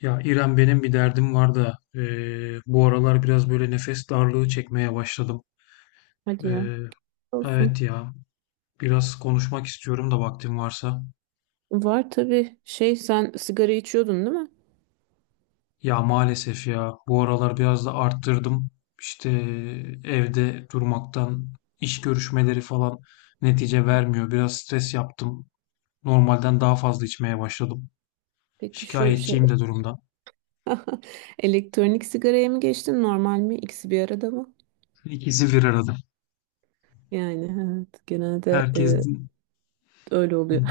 Ya İrem benim bir derdim var da bu aralar biraz böyle nefes darlığı çekmeye başladım. Hadi ya. Eee, evet Olsun. ya, biraz konuşmak istiyorum da vaktim varsa. Var tabii. Şey, sen sigara içiyordun, değil mi? Ya maalesef ya, bu aralar biraz da arttırdım. İşte evde durmaktan, iş görüşmeleri falan netice vermiyor. Biraz stres yaptım. Normalden daha fazla içmeye başladım. Peki şu şey Şikayetçiyim de durumdan. elektronik sigaraya mı geçtin, normal mi? İkisi bir arada mı? İkisi bir arada. Yani evet, genelde Herkesin. öyle Hı oluyor. hı.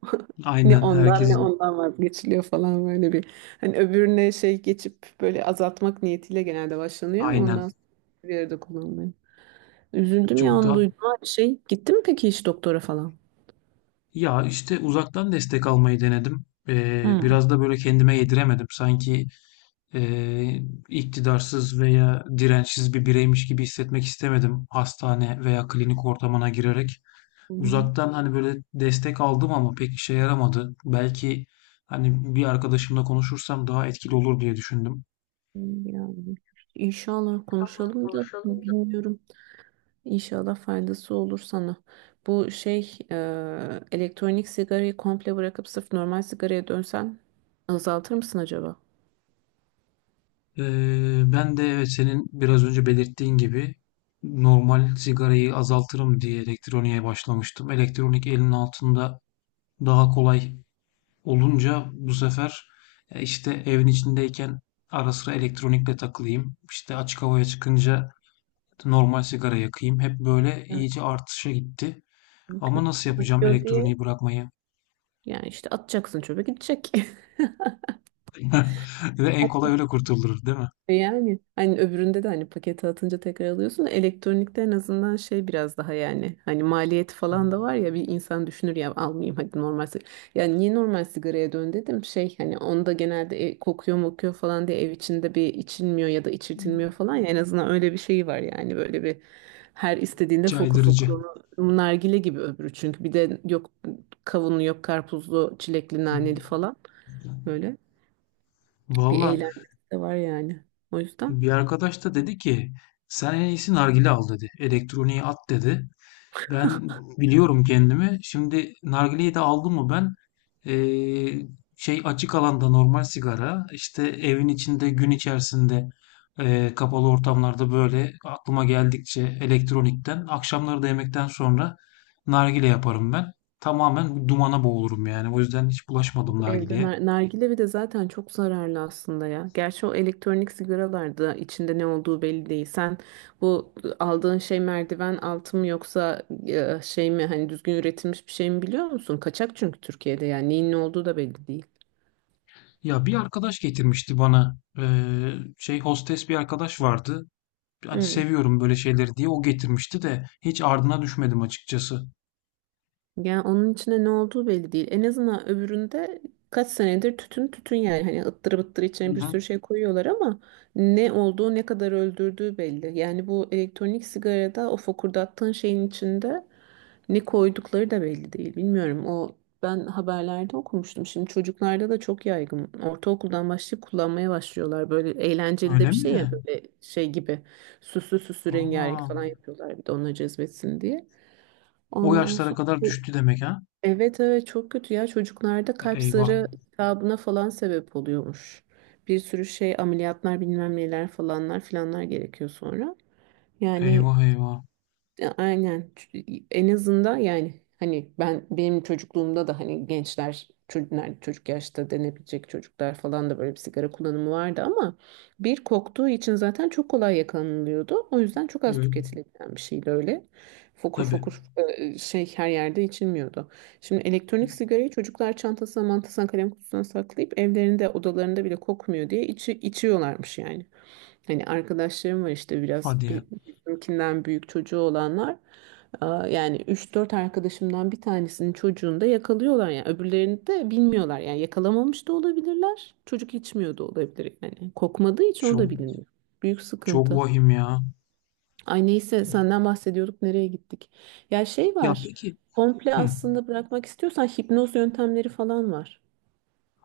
Ne Aynen, ondan ne herkesin. ondan vazgeçiliyor falan böyle bir. Hani öbürüne şey geçip böyle azaltmak niyetiyle genelde başlanıyor ama Aynen, ondan sonra bir arada kullanılıyor. Üzüldüm ya çok onu da. duyduğuma. Şey, gittin mi peki hiç doktora falan? Ya işte uzaktan destek almayı denedim. Biraz da böyle kendime yediremedim. Sanki e, iktidarsız veya dirençsiz bir bireymiş gibi hissetmek istemedim, hastane veya klinik ortamına girerek. Hı. Uzaktan hani böyle destek aldım ama pek işe yaramadı. Belki hani bir arkadaşımla konuşursam daha etkili olur diye düşündüm. Yani inşallah konuşalım da bilmiyorum. İnşallah faydası olur sana. Bu şey elektronik sigarayı komple bırakıp sırf normal sigaraya dönsen azaltır mısın acaba? Ben de evet, senin biraz önce belirttiğin gibi normal sigarayı azaltırım diye elektroniğe başlamıştım. Elektronik elimin altında daha kolay olunca, bu sefer işte evin içindeyken ara sıra elektronikle takılayım, işte açık havaya çıkınca normal sigara yakayım. Hep böyle Yani iyice artışa gitti. Ama çünkü nasıl yapacağım kokuyor diye, elektroniği bırakmayı? yani işte atacaksın, çöpe gidecek. Ve en kolay öyle kurtulur, değil mi? E yani hani öbüründe de hani pakete atınca tekrar alıyorsun. Da elektronikte en azından şey biraz daha, yani hani maliyet falan da var ya, bir insan düşünür ya, almayayım hadi normal sigara. Yani niye normal sigaraya dön dedim, şey hani onda genelde kokuyor mokuyor falan diye ev içinde bir içilmiyor ya da içirtilmiyor falan ya, en azından öyle bir şey var yani, böyle bir her istediğinde fokur fokur Caydırıcı. onu nargile gibi, öbürü çünkü bir de yok kavunlu, yok karpuzlu, çilekli, naneli falan, böyle bir Valla, eğlence de var yani, o yüzden. bir arkadaş da dedi ki sen en iyisi nargile al dedi. Elektroniği at dedi. Ben biliyorum kendimi. Şimdi nargileyi de aldım mı ben, eee, şey, açık alanda normal sigara, işte evin içinde gün içerisinde, kapalı ortamlarda böyle aklıma geldikçe elektronikten, akşamları da yemekten sonra nargile yaparım ben. Tamamen bu dumana boğulurum yani. O yüzden hiç bulaşmadım Evde nargileye. Nargile bir de zaten çok zararlı aslında ya. Gerçi o elektronik sigaralarda içinde ne olduğu belli değil. Sen bu aldığın şey merdiven altı mı yoksa şey mi, hani düzgün üretilmiş bir şey mi, biliyor musun? Kaçak çünkü Türkiye'de, yani neyin ne olduğu da belli değil. Ya bir arkadaş getirmişti bana, şey, hostes bir arkadaş vardı. Hani seviyorum böyle şeyleri diye o getirmişti de hiç ardına düşmedim açıkçası. Yani onun içinde ne olduğu belli değil. En azından öbüründe kaç senedir tütün tütün, yani hani ıttırı bıttırı içine bir Hı. sürü şey koyuyorlar ama ne olduğu, ne kadar öldürdüğü belli. Yani bu elektronik sigarada o fokurdattığın şeyin içinde ne koydukları da belli değil. Bilmiyorum, o ben haberlerde okumuştum. Şimdi çocuklarda da çok yaygın. Ortaokuldan başlayıp kullanmaya başlıyorlar. Böyle eğlenceli de Öyle bir şey ya, mi? böyle şey gibi süslü süslü, rengarenk Aa, falan yapıyorlar bir de onları cezbetsin diye. o Ondan yaşlara sonra kadar düştü demek ha? evet, evet çok kötü ya, çocuklarda kalp Eyvah. zarı iltihabına falan sebep oluyormuş. Bir sürü şey, ameliyatlar, bilmem neler, falanlar filanlar gerekiyor sonra. Yani Eyvah, eyvah. ya, aynen. Çünkü en azından yani hani ben benim çocukluğumda da hani gençler, çocuklar, çocuk yaşta denebilecek çocuklar falan da böyle bir sigara kullanımı vardı ama bir koktuğu için zaten çok kolay yakalanılıyordu. O yüzden çok az Evet. tüketilebilen bir şeydi öyle. Fokur Tabii. fokur şey her yerde içilmiyordu. Şimdi elektronik sigarayı çocuklar çantasına, mantasına, kalem kutusuna saklayıp evlerinde, odalarında bile kokmuyor diye içiyorlarmış yani. Hani arkadaşlarım var işte biraz Hadi ya. Bizimkinden büyük çocuğu olanlar. Aa, yani üç dört arkadaşımdan bir tanesinin çocuğunu da yakalıyorlar, yani öbürlerini de bilmiyorlar, yani yakalamamış da olabilirler, çocuk içmiyor da olabilir yani, kokmadığı için o da Çok, bilinmiyor, büyük çok sıkıntı. vahim ya. Ay neyse, senden bahsediyorduk, nereye gittik. Ya şey Ya var, peki. komple Hı. aslında bırakmak istiyorsan hipnoz yöntemleri falan var.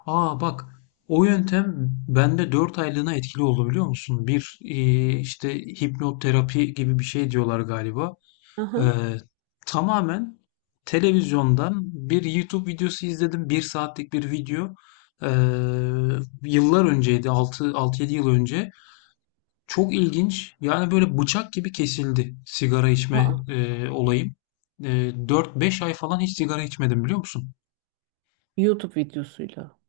Aa, bak. O yöntem bende 4 aylığına etkili oldu, biliyor musun? Bir, işte hipnoterapi gibi bir şey diyorlar galiba. Aha. Eee, Tamamen televizyondan bir YouTube videosu izledim. Bir saatlik bir video. Eee, Yıllar önceydi. Altı, 6, yedi yıl önce. Çok ilginç. Yani böyle bıçak gibi kesildi sigara içme Aa. Olayım. 4-5 ay falan hiç sigara içmedim, biliyor musun? YouTube videosuyla,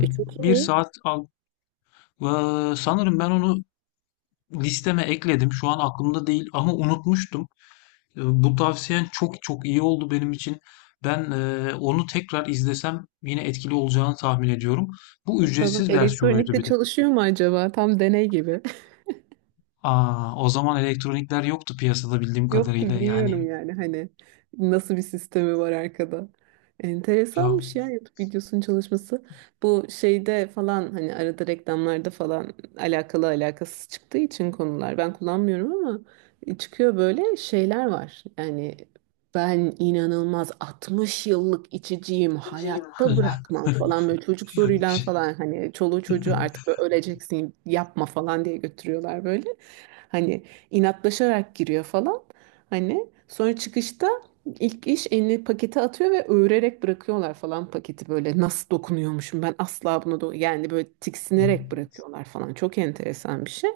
e çok Bir iyi. saat al. Sanırım ben onu listeme ekledim. Şu an aklımda değil ama unutmuştum. Bu tavsiyen çok çok iyi oldu benim için. Ben onu tekrar izlesem yine etkili olacağını tahmin ediyorum. Bu Bakalım ücretsiz versiyonuydu elektronikte bir de. çalışıyor mu acaba? Tam deney gibi. Aa, o zaman elektronikler yoktu piyasada bildiğim Yoktu, kadarıyla. Yani bilmiyorum yani hani nasıl bir sistemi var arkada. ya. Enteresanmış ya, YouTube videosunun çalışması. Bu şeyde falan hani arada reklamlarda falan alakalı alakasız çıktığı için konular ben kullanmıyorum ama çıkıyor böyle şeyler var. Yani ben inanılmaz 60 yıllık içiciyim, hayatta bırakmam falan, böyle çocuk zoruyla falan, hani çoluğu çocuğu artık, böyle öleceksin, yapma falan diye götürüyorlar böyle. Hani inatlaşarak giriyor falan. Hani sonra çıkışta ilk iş elini pakete atıyor ve öğrerek bırakıyorlar falan paketi, böyle nasıl dokunuyormuşum ben asla bunu yani, böyle tiksinerek bırakıyorlar falan, çok enteresan bir şey.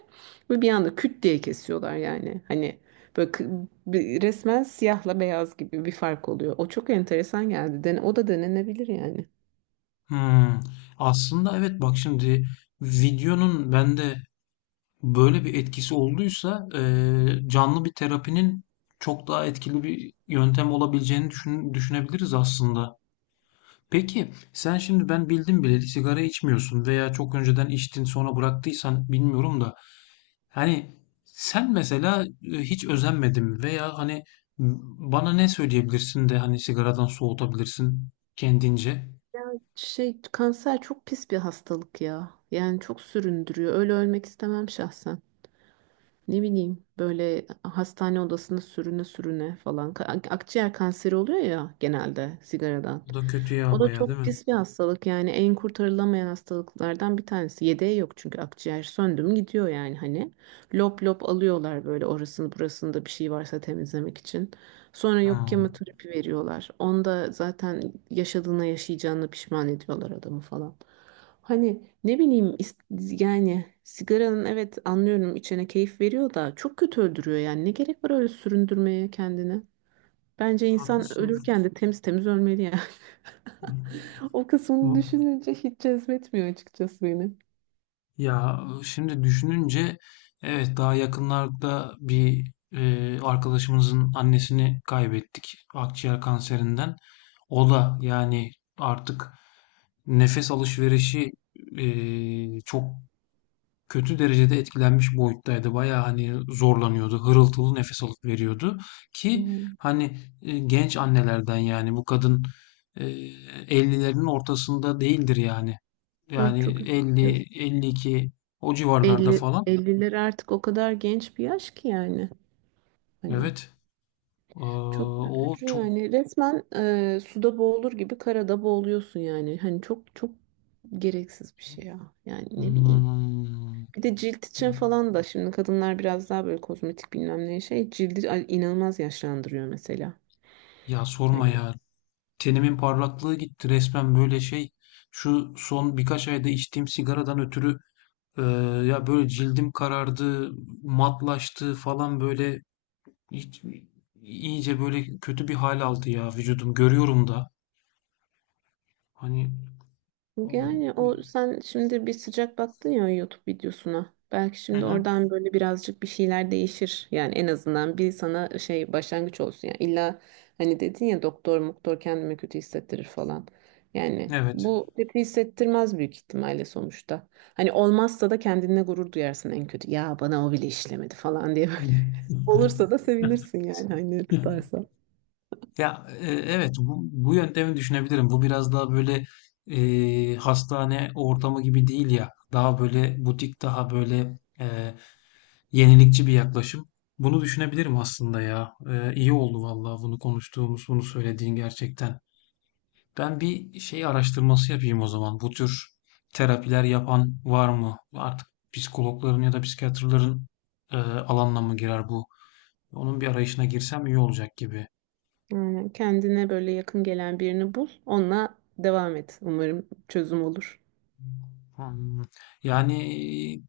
Ve bir anda küt diye kesiyorlar yani, hani böyle resmen siyahla beyaz gibi bir fark oluyor, o çok enteresan geldi. Den o da denenebilir yani. Hmm. Aslında evet, bak şimdi, videonun bende böyle bir etkisi olduysa, canlı bir terapinin çok daha etkili bir yöntem olabileceğini düşünebiliriz aslında. Peki sen şimdi, ben bildim bileli sigara içmiyorsun veya çok önceden içtin sonra bıraktıysan bilmiyorum da, hani sen mesela, hiç özenmedin veya hani, bana ne söyleyebilirsin de hani sigaradan soğutabilirsin kendince? Şey, kanser çok pis bir hastalık ya, yani çok süründürüyor, öyle ölmek istemem şahsen. Ne bileyim, böyle hastane odasında sürüne sürüne falan. Akciğer kanseri oluyor ya genelde sigaradan. Bu da kötü ya, O da bayağı değil çok mi? pis bir hastalık yani, en kurtarılamayan hastalıklardan bir tanesi. Yedeği yok, çünkü akciğer söndü mü gidiyor yani hani. Lop lop alıyorlar böyle, orasını burasında bir şey varsa temizlemek için. Sonra yok Ha, kemoterapi veriyorlar. Onda zaten yaşadığına, yaşayacağına pişman ediyorlar adamı falan. Hani ne bileyim yani sigaranın, evet anlıyorum içene keyif veriyor da çok kötü öldürüyor yani. Ne gerek var öyle süründürmeye kendini? Bence insan haklısın. ölürken de temiz temiz ölmeli yani. O kısmını düşününce hiç cezbetmiyor açıkçası beni. Ya şimdi düşününce, evet, daha yakınlarda bir arkadaşımızın annesini kaybettik akciğer kanserinden. O da yani artık nefes alışverişi e, çok kötü derecede etkilenmiş boyuttaydı. Baya hani zorlanıyordu, hırıltılı nefes alıp veriyordu ki Hmm. hani, genç annelerden yani bu kadın, e, 50'lerin ortasında değildir yani. Ah, Yani çok üzücü. 50, 52, o civarlarda Elli falan. elliler artık o kadar genç bir yaş ki yani. Hani Evet. Çok O üzücü çok... yani. Resmen suda boğulur gibi karada boğuluyorsun yani. Hani çok çok gereksiz bir şey ya. Yani ne bileyim. Hmm. Bir de cilt için falan da şimdi kadınlar biraz daha böyle kozmetik bilmem ne, şey cildi inanılmaz yaşlandırıyor mesela. Ya sorma Hani ya. Tenimin parlaklığı gitti resmen, böyle şey. Şu son birkaç ayda içtiğim sigaradan ötürü, e, ya böyle cildim karardı, matlaştı falan, böyle hiç, iyice böyle kötü bir hal aldı ya vücudum. Görüyorum da. Hani. yani o sen şimdi bir sıcak baktın ya o YouTube videosuna. Belki Hı şimdi hı. oradan böyle birazcık bir şeyler değişir. Yani en azından bir sana şey başlangıç olsun. Yani illa hani dedin ya, doktor muktor kendimi kötü hissettirir falan. Yani Evet. bu kötü hissettirmez büyük ihtimalle sonuçta. Hani olmazsa da kendine gurur duyarsın en kötü. Ya bana o bile işlemedi falan diye böyle. Olursa da sevinirsin yani hani tutarsa. Ya, evet, bu yöntemi düşünebilirim. Bu biraz daha böyle, hastane ortamı gibi değil ya. Daha böyle butik, daha böyle yenilikçi bir yaklaşım. Bunu düşünebilirim aslında ya. İyi oldu vallahi bunu konuştuğumuz, bunu söylediğin, gerçekten. Ben bir şey araştırması yapayım o zaman. Bu tür terapiler yapan var mı? Artık psikologların ya da psikiyatrların alanına mı girer bu? Onun bir arayışına girsem iyi olacak gibi. Aynen. Kendine böyle yakın gelen birini bul, onunla devam et. Umarım çözüm olur. Hmm. Yani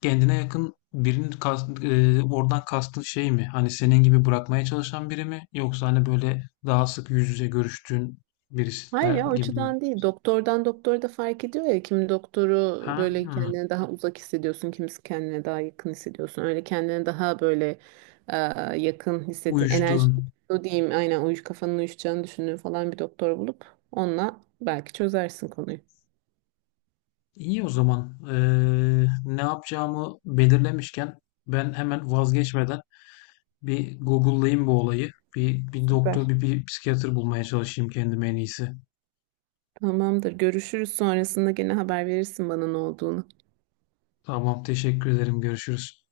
kendine yakın birinin oradan kastın şey mi? Hani senin gibi bırakmaya çalışan biri mi? Yoksa hani böyle daha sık yüz yüze görüştüğün birisi Hayır de ya, o gibi mi? açıdan değil. Doktordan doktora da fark ediyor ya. Kimi doktoru Ha, böyle ha. kendine daha uzak hissediyorsun, kimisi kendine daha yakın hissediyorsun. Öyle kendine daha böyle e, yakın hissettiğin, enerji Uyuştuğun. o diyeyim, aynen uyuş, kafanın uyuşacağını düşündüğün falan bir doktor bulup onunla belki çözersin konuyu. İyi o zaman. Ne yapacağımı belirlemişken, ben hemen vazgeçmeden bir Google'layayım bu olayı. Bir doktor, Süper. bir psikiyatr bulmaya çalışayım kendime en iyisi. Tamamdır. Görüşürüz, sonrasında gene haber verirsin bana ne olduğunu. Tamam, teşekkür ederim. Görüşürüz.